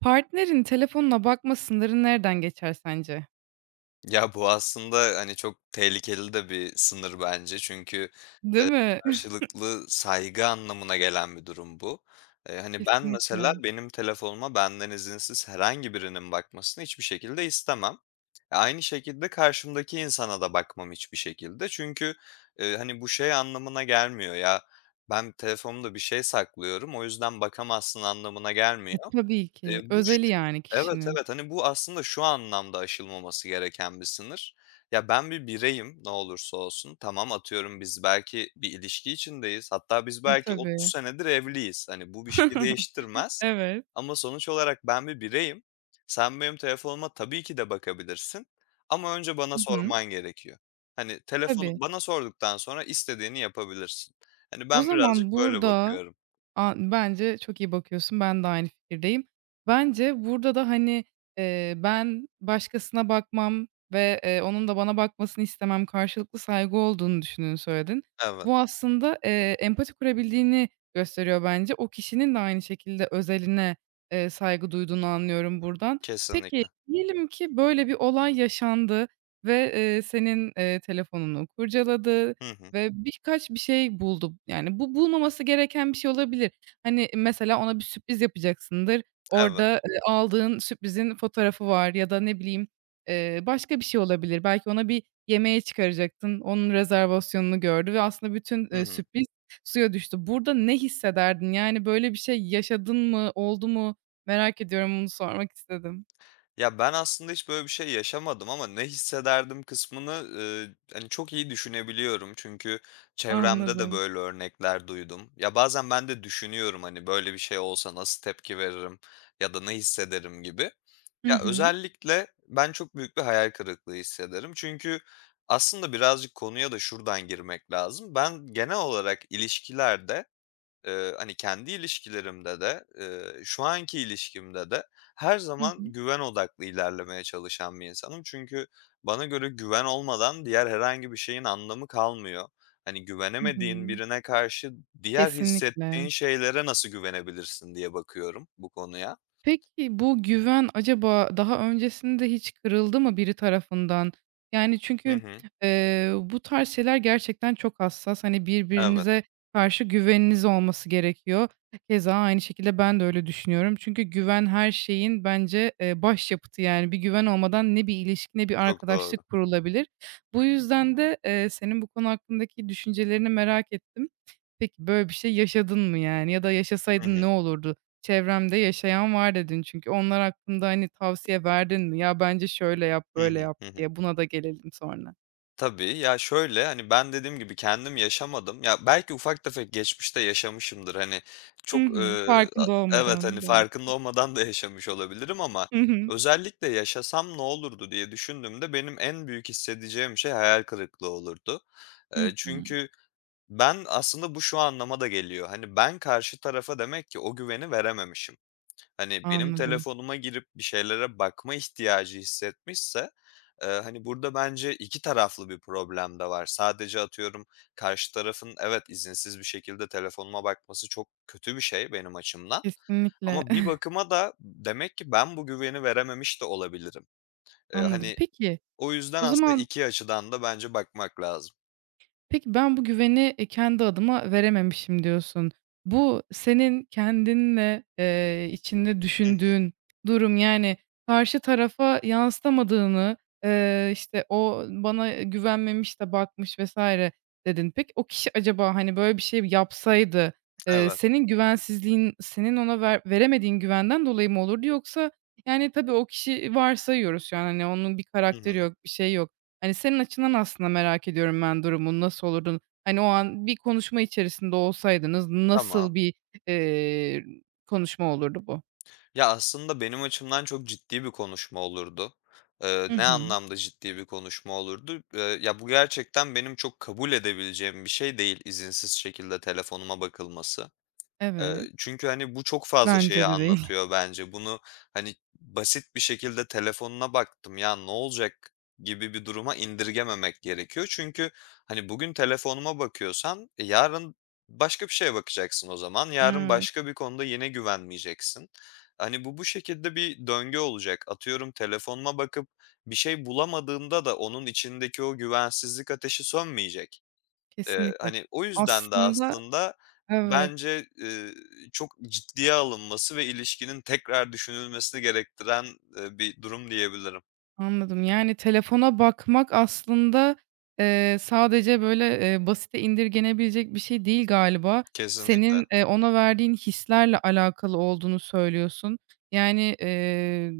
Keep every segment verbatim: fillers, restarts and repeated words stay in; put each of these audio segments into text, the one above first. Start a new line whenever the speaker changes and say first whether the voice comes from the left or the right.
right: Partnerin telefonuna bakma sınırı nereden geçer sence?
left: Ya, bu aslında, hani, çok tehlikeli de bir sınır bence çünkü
right: Değil mi?
left: karşılıklı saygı anlamına gelen bir durum bu. Eee, hani, ben mesela
right: Kesinlikle.
left: benim telefonuma benden izinsiz herhangi birinin bakmasını hiçbir şekilde istemem. E, Aynı şekilde karşımdaki insana da bakmam hiçbir şekilde çünkü, eee, hani, bu şey anlamına gelmiyor, ya, ben telefonumda bir şey saklıyorum, o yüzden bakamazsın anlamına
right: E,
left: gelmiyor.
right: tabii
left: Eee,
right: ki.
left: bu ş
right: Özeli yani
left: Evet,
right: kişinin.
left: evet, hani, bu aslında şu anlamda aşılmaması gereken bir sınır. Ya, ben bir bireyim ne olursa olsun. Tamam, atıyorum biz belki bir ilişki içindeyiz. Hatta biz
right: E,
left: belki otuz
right: tabii.
left: senedir evliyiz. Hani, bu bir şeyi değiştirmez
right: Evet.
left: ama sonuç olarak ben bir bireyim. Sen benim telefonuma tabii ki de bakabilirsin ama önce bana
right: Hı hı.
left: sorman gerekiyor. Hani, telefon
right: Tabii.
left: bana sorduktan sonra istediğini yapabilirsin. Hani,
right: O
left: ben
right: zaman
left: birazcık böyle
right: burada.
left: bakıyorum.
right: A, bence çok iyi bakıyorsun. Ben de aynı fikirdeyim. Bence burada da, hani, eee, ben başkasına bakmam ve, eee, onun da bana bakmasını istemem, karşılıklı saygı olduğunu düşündüğünü söyledin.
left: Evet,
right: Bu aslında, eee, empati kurabildiğini gösteriyor bence. O kişinin de aynı şekilde özeline, eee, saygı duyduğunu anlıyorum buradan. Peki,
left: kesinlikle.
right: diyelim ki böyle bir olay yaşandı ve, eee, senin, eee, telefonunu kurcaladı,
left: Hı hı.
right: ve birkaç bir şey buldu. Yani bu bulmaması gereken bir şey olabilir. Hani, mesela ona bir sürpriz yapacaksındır.
left: Evet.
right: Orada, eee, aldığın sürprizin fotoğrafı var ya da ne bileyim, eee, başka bir şey olabilir. Belki ona bir yemeğe çıkaracaktın, onun rezervasyonunu gördü ve aslında bütün,
left: Hı
right: eee,
left: hı.
right: sürpriz suya düştü. Burada ne hissederdin? Yani, böyle bir şey yaşadın mı, oldu mu? Merak ediyorum, bunu sormak istedim.
left: Ya, ben aslında hiç böyle bir şey yaşamadım ama ne hissederdim kısmını, ııı, hani, çok iyi düşünebiliyorum. Çünkü çevremde de
right: Anladım.
left: böyle örnekler duydum. Ya, bazen ben de düşünüyorum, hani, böyle bir şey olsa nasıl tepki veririm ya da ne hissederim gibi.
right: Hı
left: Ya,
right: hı.
left: özellikle ben çok büyük bir hayal kırıklığı hissederim. Çünkü aslında birazcık konuya da şuradan girmek lazım. Ben genel olarak ilişkilerde Eee, hani, kendi ilişkilerimde de, eee, şu anki ilişkimde de her
right: Hı
left: zaman
right: hı.
left: güven odaklı ilerlemeye çalışan bir insanım. Çünkü bana göre güven olmadan diğer herhangi bir şeyin anlamı kalmıyor. Hani,
right: Hı
left: güvenemediğin
right: hı.
left: birine karşı diğer hissettiğin
right: Kesinlikle.
left: şeylere nasıl güvenebilirsin diye bakıyorum bu konuya.
right: Peki, bu güven acaba daha öncesinde hiç kırıldı mı biri tarafından? Yani,
left: Hı
right: çünkü,
left: hı.
right: eee, bu tarz şeyler gerçekten çok hassas. Hani,
left: Evet,
right: birbirinize karşı güveniniz olması gerekiyor. Keza aynı şekilde ben de öyle düşünüyorum. Çünkü güven her şeyin bence, eee, başyapıtı, yani. Bir güven olmadan ne bir ilişki ne bir
left: çok doğru.
right: arkadaşlık kurulabilir. Bu yüzden de, eee, senin bu konu hakkındaki düşüncelerini merak ettim. Peki, böyle bir şey yaşadın mı yani ya da
left: Hı
right: yaşasaydın ne
left: hı.
right: olurdu? "Çevremde yaşayan var." dedin çünkü. Onlar hakkında, hani, tavsiye verdin mi? "Ya, bence şöyle yap,
left: Hı
right: böyle
left: hı.
right: yap."
left: Hı hı.
right: diye. Buna da gelelim sonra.
left: Tabii. Ya, şöyle, hani, ben dediğim gibi kendim yaşamadım. Ya, belki ufak tefek geçmişte yaşamışımdır. Hani,
right: Hı
left: çok,
right: hı.
left: ııı, a
right: Farkında
left: evet,
right: olmadan
left: hani,
right: belki.
left: farkında olmadan da yaşamış olabilirim ama
right: Hı hı.
left: özellikle yaşasam ne olurdu diye düşündüğümde benim en büyük hissedeceğim şey hayal kırıklığı olurdu. Eee,
right: Hı hı.
left: çünkü ben aslında bu şu anlama da geliyor. Hani, ben karşı tarafa demek ki o güveni verememişim. Hani, benim
right: Anladım.
left: telefonuma girip bir şeylere bakma ihtiyacı hissetmişse, eee, hani, burada bence iki taraflı bir problem de var. Sadece atıyorum karşı tarafın evet, izinsiz bir şekilde telefonuma bakması çok kötü bir şey benim açımdan
right: Kesinlikle.
left: ama bir bakıma da demek ki ben bu güveni verememiş de olabilirim. Eee,
right: Anladım.
left: hani,
right: Peki,
left: o yüzden
right: o
left: aslında
right: zaman
left: iki açıdan da bence bakmak lazım.
right: Peki, ben bu güveni, eee, kendi adıma verememişim diyorsun. Bu senin kendinle, eee, içinde
left: Hı hı.
right: düşündüğün durum, yani, karşı tarafa yansıtamadığını, eee, işte, "O bana güvenmemiş de bakmış." vesaire dedin. Peki, o kişi acaba, hani, böyle bir şey yapsaydı, eee,
left: Evet.
right: senin güvensizliğin senin ona ver veremediğin güvenden dolayı mı olurdu yoksa, yani, tabii o kişi varsayıyoruz şu an, hani, onun bir
left: Hı
right: karakteri
left: hı.
right: yok, bir şey yok. Hani, senin açından aslında merak ediyorum ben durumun nasıl olurdu? Hani, o an bir konuşma içerisinde olsaydınız
left: Tamam.
right: nasıl bir, eee, konuşma olurdu bu?
left: Ya, aslında benim açımdan çok ciddi bir konuşma olurdu. Eee,
right: Hı
left: ne
right: hı.
left: anlamda ciddi bir konuşma olurdu? Eee, ya, bu gerçekten benim çok kabul edebileceğim bir şey değil izinsiz şekilde telefonuma bakılması. Eee,
right: Evet.
left: çünkü, hani, bu çok fazla şeyi
right: Bence de değil.
left: anlatıyor bence. Bunu, hani, basit bir şekilde telefonuna baktım, ya ne olacak gibi bir duruma indirgememek gerekiyor. Çünkü, hani, bugün telefonuma bakıyorsan, e, yarın başka bir şeye bakacaksın o zaman. Yarın
right: Evet,
left: başka bir konuda yine güvenmeyeceksin. Hani, bu bu şekilde bir döngü olacak. Atıyorum telefonuma bakıp bir şey bulamadığımda da onun içindeki o güvensizlik ateşi sönmeyecek. Eee,
right: kesinlikle.
left: hani, o yüzden de
right: Aslında
left: aslında
right: evet,
left: bence, eee, çok ciddiye alınması ve ilişkinin tekrar düşünülmesini gerektiren, eee, bir durum diyebilirim.
right: anladım. Yani, telefona bakmak aslında, eee, sadece, böyle, eee, basite indirgenebilecek bir şey değil galiba.
left: Kesinlikle.
right: Senin, eee, ona verdiğin hislerle alakalı olduğunu söylüyorsun. Yani, eee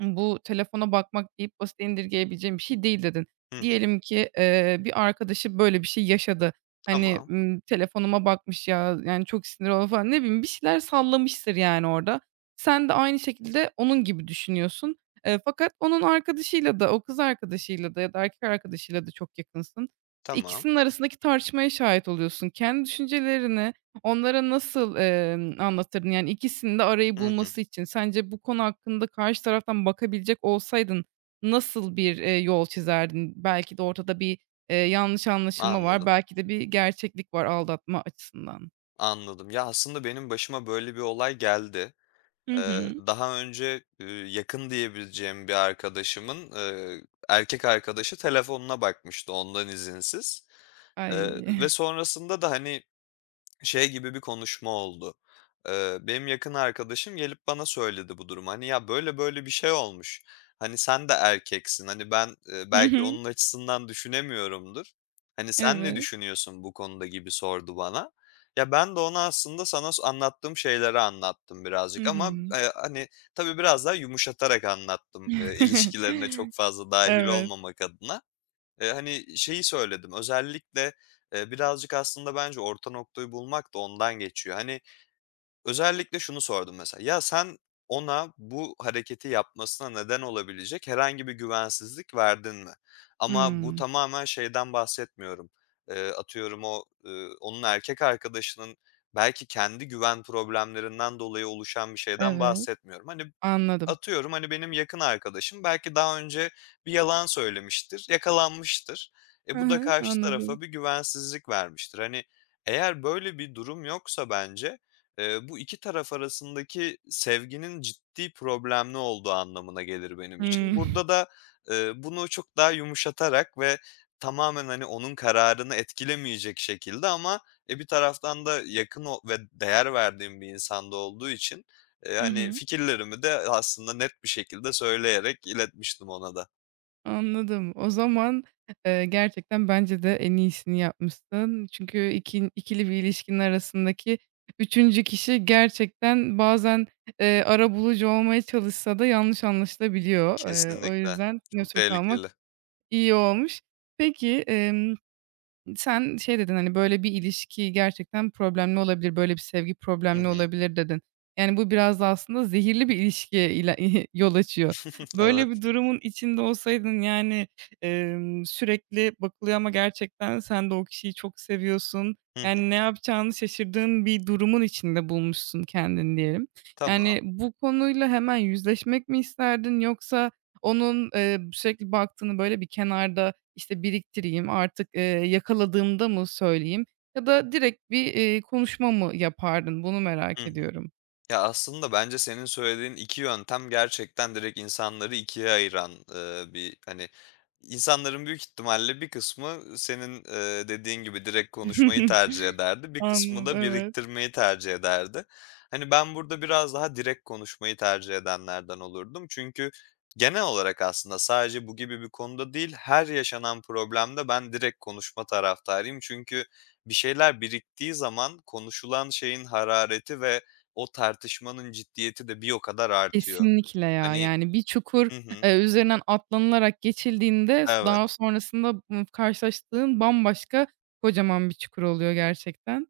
right: bu telefona bakmak deyip basit indirgeyebileceğim bir şey değil dedin.
left: Hı hı.
right: Diyelim ki, eee, bir arkadaşı böyle bir şey yaşadı. Hani,
left: Tamam,
right: ımm, telefonuma bakmış ya, yani, çok sinir oldum falan. Ne bileyim, bir şeyler sallamıştır yani orada. Sen de aynı şekilde onun gibi düşünüyorsun. Eee, fakat onun arkadaşıyla da, o kız arkadaşıyla da ya da erkek arkadaşıyla da çok yakınsın.
left: tamam.
right: İkisinin arasındaki tartışmaya şahit oluyorsun. Kendi düşüncelerini onlara nasıl, emm, anlatırdın? Yani ikisinin de arayı
left: Hı hı.
right: bulması için sence bu konu hakkında karşı taraftan bakabilecek olsaydın nasıl bir, eee, yol çizerdin? Belki de ortada bir, eee, yanlış anlaşılma var,
left: Anladım,
right: belki de bir gerçeklik var aldatma açısından.
left: anladım. Ya, aslında benim başıma böyle bir olay geldi.
right: Hı
left: Eee,
right: hı.
left: daha önce, eee, yakın diyebileceğim bir arkadaşımın, eee, erkek arkadaşı telefonuna bakmıştı ondan izinsiz. Eee, ve
right: Ay.
left: sonrasında da, hani, Şey gibi bir konuşma oldu. Eee, benim yakın arkadaşım gelip bana söyledi bu durumu. Hani, "Ya, böyle böyle bir şey olmuş. Hani, sen de erkeksin. Hani, ben, eee,
right: Hı
left: belki
right: hı.
left: onun açısından düşünemiyorumdur. Hani, sen ne
right: Evet.
left: düşünüyorsun bu konuda?" gibi sordu bana. Ya, ben de ona aslında sana s anlattığım şeyleri anlattım
right: Hı
left: birazcık ama,
right: hı.
left: eee, hani, tabii biraz daha yumuşatarak anlattım, eee, ilişkilerine çok fazla dahil
right: Evet.
left: olmamak adına. Eee, hani, şeyi söyledim, özellikle, eee, birazcık aslında bence orta noktayı bulmak da ondan geçiyor. Hani, özellikle şunu sordum mesela, "Ya, sen ona bu hareketi yapmasına neden olabilecek herhangi bir güvensizlik verdin mi?" Ama bu
right: Hımm.
left: tamamen şeyden bahsetmiyorum. Eee, atıyorum o, ııı, onun erkek arkadaşının belki kendi güven problemlerinden dolayı oluşan bir şeyden
right: Evet.
left: bahsetmiyorum. Hani,
right: Anladım.
left: Atıyorum, hani, benim yakın arkadaşım belki daha önce bir yalan söylemiştir, yakalanmıştır. E,
right: Hı
left: bu da
right: hı.
left: karşı tarafa
right: Anladım.
left: bir güvensizlik vermiştir. Hani, eğer böyle bir durum yoksa bence, eee, bu iki taraf arasındaki sevginin ciddi problemli olduğu anlamına gelir benim için.
right: Hımm.
left: Burada da, eee, bunu çok daha yumuşatarak ve tamamen, hani, onun kararını etkilemeyecek şekilde ama, e, bir taraftan da yakın o ve değer verdiğim bir insanda olduğu için, Eee,
right: Hı
left: hani,
right: hı.
left: fikirlerimi de aslında net bir şekilde söyleyerek iletmiştim ona da.
right: Anladım. O zaman, eee, gerçekten bence de en iyisini yapmışsın. Çünkü ikin ikili bir ilişkinin arasındaki üçüncü kişi gerçekten bazen, eee, arabulucu olmaya çalışsa da yanlış anlaşılabiliyor. Eee, o
left: Kesinlikle.
right: yüzden
left: Çok
right: nötr kalmak
left: tehlikeli.
right: iyi olmuş. Peki, sen şey dedin, hani, "Böyle bir ilişki gerçekten problemli olabilir, böyle bir sevgi
left: Hı
right: problemli
left: hı.
right: olabilir." dedin. Yani, bu biraz da aslında zehirli bir ilişkiye ile yol açıyor. Böyle
left: Evet.
right: bir durumun içinde olsaydın, yani, emm, sürekli bakılıyor ama gerçekten sen de o kişiyi çok seviyorsun.
left: Hı hı.
right: Yani, ne yapacağını şaşırdığın bir durumun içinde bulmuşsun kendini diyelim.
left: Tamam.
right: Yani, bu konuyla hemen yüzleşmek mi isterdin yoksa onun, eee, sürekli baktığını, böyle, bir kenarda işte, biriktireyim, artık, eee, yakaladığımda mı söyleyeyim ya da direkt bir, eee, konuşma mı yapardın? Bunu
left: Hı
right: merak
left: hı.
right: ediyorum.
left: Ya, aslında bence senin söylediğin iki yöntem gerçekten direkt insanları ikiye ayıran, eee, bir, hani, insanların büyük ihtimalle bir kısmı senin, eee, dediğin gibi direkt konuşmayı tercih ederdi. Bir kısmı
right: Anladım,
left: da
right: evet.
left: biriktirmeyi tercih ederdi. Hani, ben burada biraz daha direkt konuşmayı tercih edenlerden olurdum. Çünkü genel olarak aslında sadece bu gibi bir konuda değil, her yaşanan problemde ben direkt konuşma taraftarıyım. Çünkü bir şeyler biriktiği zaman konuşulan şeyin harareti ve o tartışmanın ciddiyeti de bir o kadar artıyor.
right: Kesinlikle ya.
left: Hani.
right: Yani bir çukur,
left: Hı hı.
right: eee, üzerinden atlanılarak geçildiğinde s daha
left: Evet,
right: sonrasında, ımm, karşılaştığın bambaşka kocaman bir çukur oluyor gerçekten.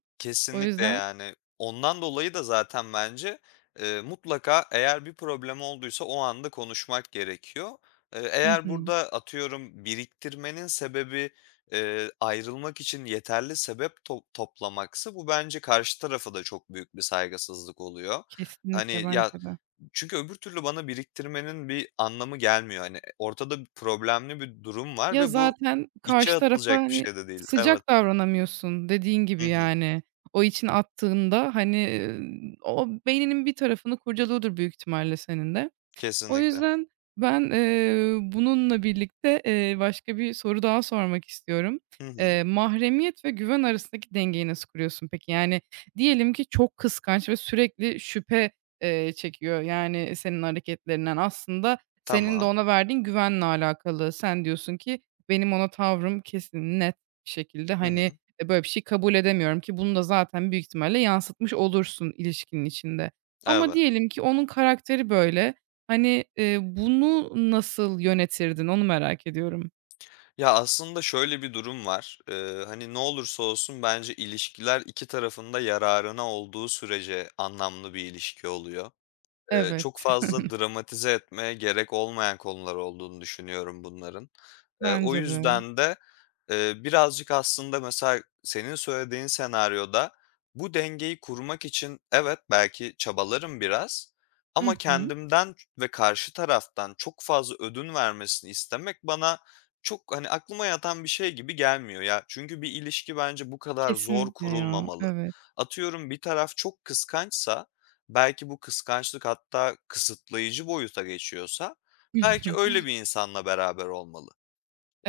right: O
left: kesinlikle
right: yüzden.
left: yani. Ondan dolayı da zaten bence, eee, mutlaka eğer bir problem olduysa o anda konuşmak gerekiyor. Eee,
right: Hı
left: eğer
right: hı.
left: burada atıyorum biriktirmenin sebebi, eee, ayrılmak için yeterli sebep to toplamaksa bu bence karşı tarafa da çok büyük bir saygısızlık oluyor.
right: Kesinlikle
left: Hani, "Ya,
right: bence de.
left: Çünkü öbür türlü bana biriktirmenin bir anlamı gelmiyor. Hani, e, ortada bir problemli bir durum var
right: Ya,
left: ve bu
right: zaten
left: içe
right: karşı tarafa,
left: atılacak bir
right: hani,
left: şey de değil. Evet.
right: sıcak davranamıyorsun dediğin
left: Hı
right: gibi,
left: hı.
right: yani. O için attığında, hani, eee, o beyninin bir tarafını kurcalıyordur büyük ihtimalle senin de. O
left: Kesinlikle.
right: yüzden ben, eee, bununla birlikte, eee, başka bir soru daha sormak istiyorum.
left: Hı hı.
right: Eee, mahremiyet ve güven arasındaki dengeyi nasıl kuruyorsun peki? Yani, diyelim ki çok kıskanç ve sürekli şüphe, eee, çekiyor, yani, senin hareketlerinden. Aslında senin de
left: Tamam.
right: ona verdiğin güvenle alakalı. Sen diyorsun ki benim ona tavrım kesin, net bir şekilde,
left: Hı
right: hani,
left: hı.
right: eee, böyle bir şey kabul edemiyorum ki bunu da zaten büyük ihtimalle yansıtmış olursun ilişkinin içinde. Ama
left: Evet.
right: diyelim ki onun karakteri böyle. Hani, eee, bunu nasıl yönetirdin onu merak ediyorum.
left: Ya, aslında şöyle bir durum var. Eee, hani, ne olursa olsun bence ilişkiler iki tarafında yararına olduğu sürece anlamlı bir ilişki oluyor. Eee, çok
right: Evet,
left: fazla dramatize etmeye gerek olmayan konular olduğunu düşünüyorum bunların. Eee, o
right: bence de.
left: yüzden de Eee, birazcık aslında mesela senin söylediğin senaryoda bu dengeyi kurmak için evet, belki çabalarım biraz ama
right: Hı hı.
left: kendimden ve karşı taraftan çok fazla ödün vermesini istemek bana çok, hani, aklıma yatan bir şey gibi gelmiyor ya. Çünkü bir ilişki bence bu kadar zor
right: Kesinlikle ya,
left: kurulmamalı.
right: evet.
left: Atıyorum bir taraf çok kıskançsa, belki bu kıskançlık hatta kısıtlayıcı boyuta geçiyorsa belki öyle bir insanla beraber olmalı.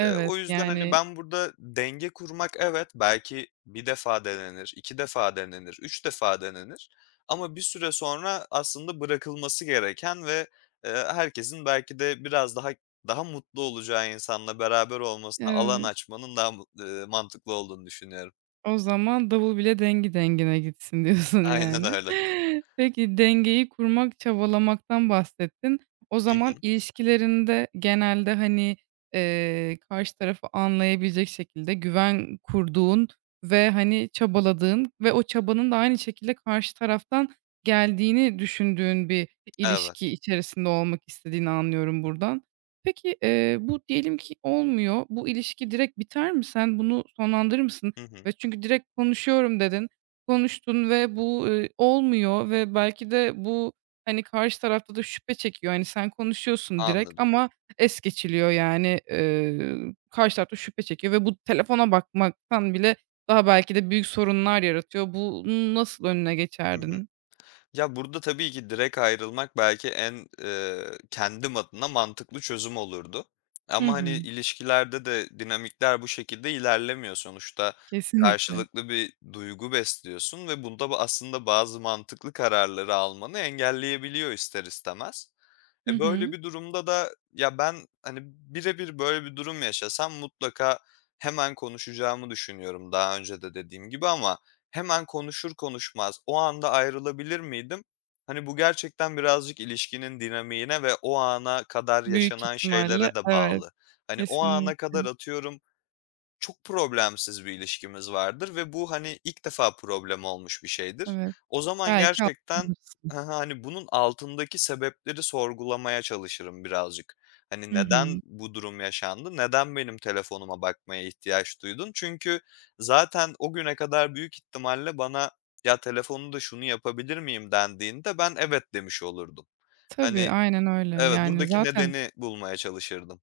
left: Eee, o yüzden, hani,
right: yani,
left: ben burada denge kurmak evet, belki bir defa denenir, iki defa denenir, üç defa denenir ama bir süre sonra aslında bırakılması gereken ve, eee, herkesin belki de biraz daha daha mutlu olacağı insanla beraber olmasına alan
right: evet.
left: açmanın daha mut eee, mantıklı olduğunu düşünüyorum.
right: O zaman davul bile dengi dengine gitsin diyorsun
left: Aynen
right: yani.
left: öyle.
right: Peki, dengeyi kurmak, çabalamaktan bahsettin. O
left: Hı
right: zaman
left: hı.
right: ilişkilerinde genelde, hani, eee, karşı tarafı anlayabilecek şekilde güven kurduğun ve, hani, çabaladığın ve o çabanın da aynı şekilde karşı taraftan geldiğini düşündüğün bir
left: Evet.
right: ilişki içerisinde olmak istediğini anlıyorum buradan. Peki, eee, bu diyelim ki olmuyor. Bu ilişki direkt biter mi? Sen bunu sonlandırır mısın?
left: Hı hı.
right: Ve çünkü direkt konuşuyorum dedin. Konuştun ve bu, eee, olmuyor ve belki de bu, hani, karşı tarafta da şüphe çekiyor. Hani, sen konuşuyorsun direkt
left: Anladım.
right: ama es geçiliyor yani. Eee, karşı taraf da şüphe çekiyor ve bu telefona bakmaktan bile daha belki de büyük sorunlar yaratıyor. Bunun nasıl önüne
left: Hı hı.
right: geçerdin?
left: Ya, burada tabii ki direkt ayrılmak belki en, eee, kendim adına mantıklı çözüm olurdu.
right: Hı
left: Ama, hani,
right: hı.
left: ilişkilerde de dinamikler bu şekilde ilerlemiyor. Sonuçta
right: Kesinlikle.
left: karşılıklı bir duygu besliyorsun ve bunda ba aslında bazı mantıklı kararları almanı engelleyebiliyor ister istemez.
right: Hı
left: E, böyle
right: hı.
left: bir durumda da ya, ben, hani, birebir böyle bir durum yaşasam mutlaka hemen konuşacağımı düşünüyorum daha önce de dediğim gibi ama Hemen konuşur konuşmaz o anda ayrılabilir miydim? Hani, bu gerçekten birazcık ilişkinin dinamiğine ve o ana kadar
right: Büyük
left: yaşanan
right: ihtimalle
left: şeylere de
right: evet,
left: bağlı. Hani, o ana kadar
right: kesinlikle.
left: atıyorum çok problemsiz bir ilişkimiz vardır ve bu, hani, ilk defa problem olmuş bir şeydir.
right: Evet,
left: O zaman
right: belki
left: gerçekten
right: atlatabilirsin.
left: hani, bunun altındaki sebepleri sorgulamaya çalışırım birazcık. Hani,
right: Hı
left: neden
right: hı.
left: bu durum yaşandı? Neden benim telefonuma bakmaya ihtiyaç duydun? Çünkü zaten o güne kadar büyük ihtimalle bana, "Ya, telefonu da şunu yapabilir miyim?" dendiğinde ben, "Evet." demiş olurdum.
right: Tabii,
left: Hani.
right: aynen öyle.
left: Evet,
right: Yani
left: buradaki
right: zaten
left: nedeni bulmaya çalışırdım.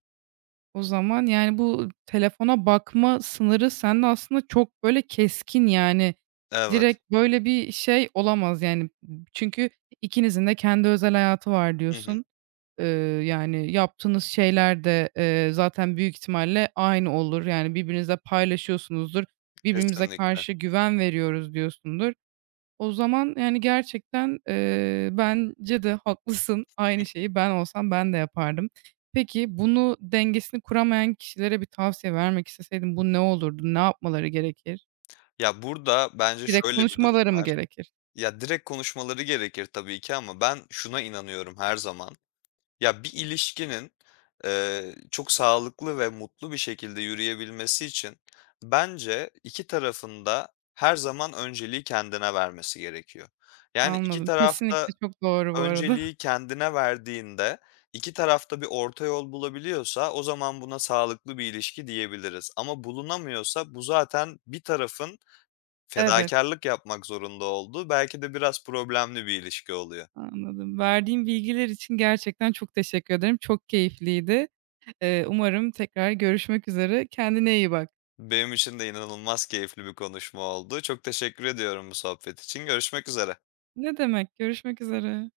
right: O zaman, yani, bu telefona bakma sınırı sende aslında çok, böyle, keskin, yani.
left: Evet.
right: Direkt böyle bir şey olamaz, yani. Çünkü ikinizin de kendi özel hayatı var
left: Hı hı.
right: diyorsun. Eee, yani, yaptığınız şeyler de, eee, zaten büyük ihtimalle aynı olur. Yani, birbirinizle paylaşıyorsunuzdur. "Birbirimize
left: Kesinlikle.
right: karşı güven veriyoruz." diyorsundur. O zaman, yani, gerçekten, eee, bence de haklısın. Aynı şeyi ben olsam ben de yapardım. Peki, bunu dengesini kuramayan kişilere bir tavsiye vermek isteseydin bu ne olurdu? Ne yapmaları gerekir?
left: Ya, burada bence
right: Direkt
left: şöyle bir durum
right: konuşmaları mı
left: var.
right: gerekir?
left: Ya, direkt konuşmaları gerekir tabii ki ama ben şuna inanıyorum her zaman. Ya, bir ilişkinin, eee, çok sağlıklı ve mutlu bir şekilde yürüyebilmesi için bence iki tarafında her zaman önceliği kendine vermesi gerekiyor. Yani, iki
right: Anladım.
left: tarafta
right: Kesinlikle çok doğru bu arada.
left: önceliği kendine verdiğinde, iki tarafta bir orta yol bulabiliyorsa o zaman buna sağlıklı bir ilişki diyebiliriz. Ama bulunamıyorsa bu zaten bir tarafın
right: Evet,
left: Fedakarlık yapmak zorunda olduğu belki de biraz problemli bir ilişki oluyor.
right: anladım. Verdiğim bilgiler için gerçekten çok teşekkür ederim. Çok keyifliydi. Eee, umarım tekrar görüşmek üzere. Kendine iyi bak.
left: Benim için de inanılmaz keyifli bir konuşma oldu. Çok teşekkür ediyorum bu sohbet için. Görüşmek üzere.
right: Ne demek, görüşmek üzere.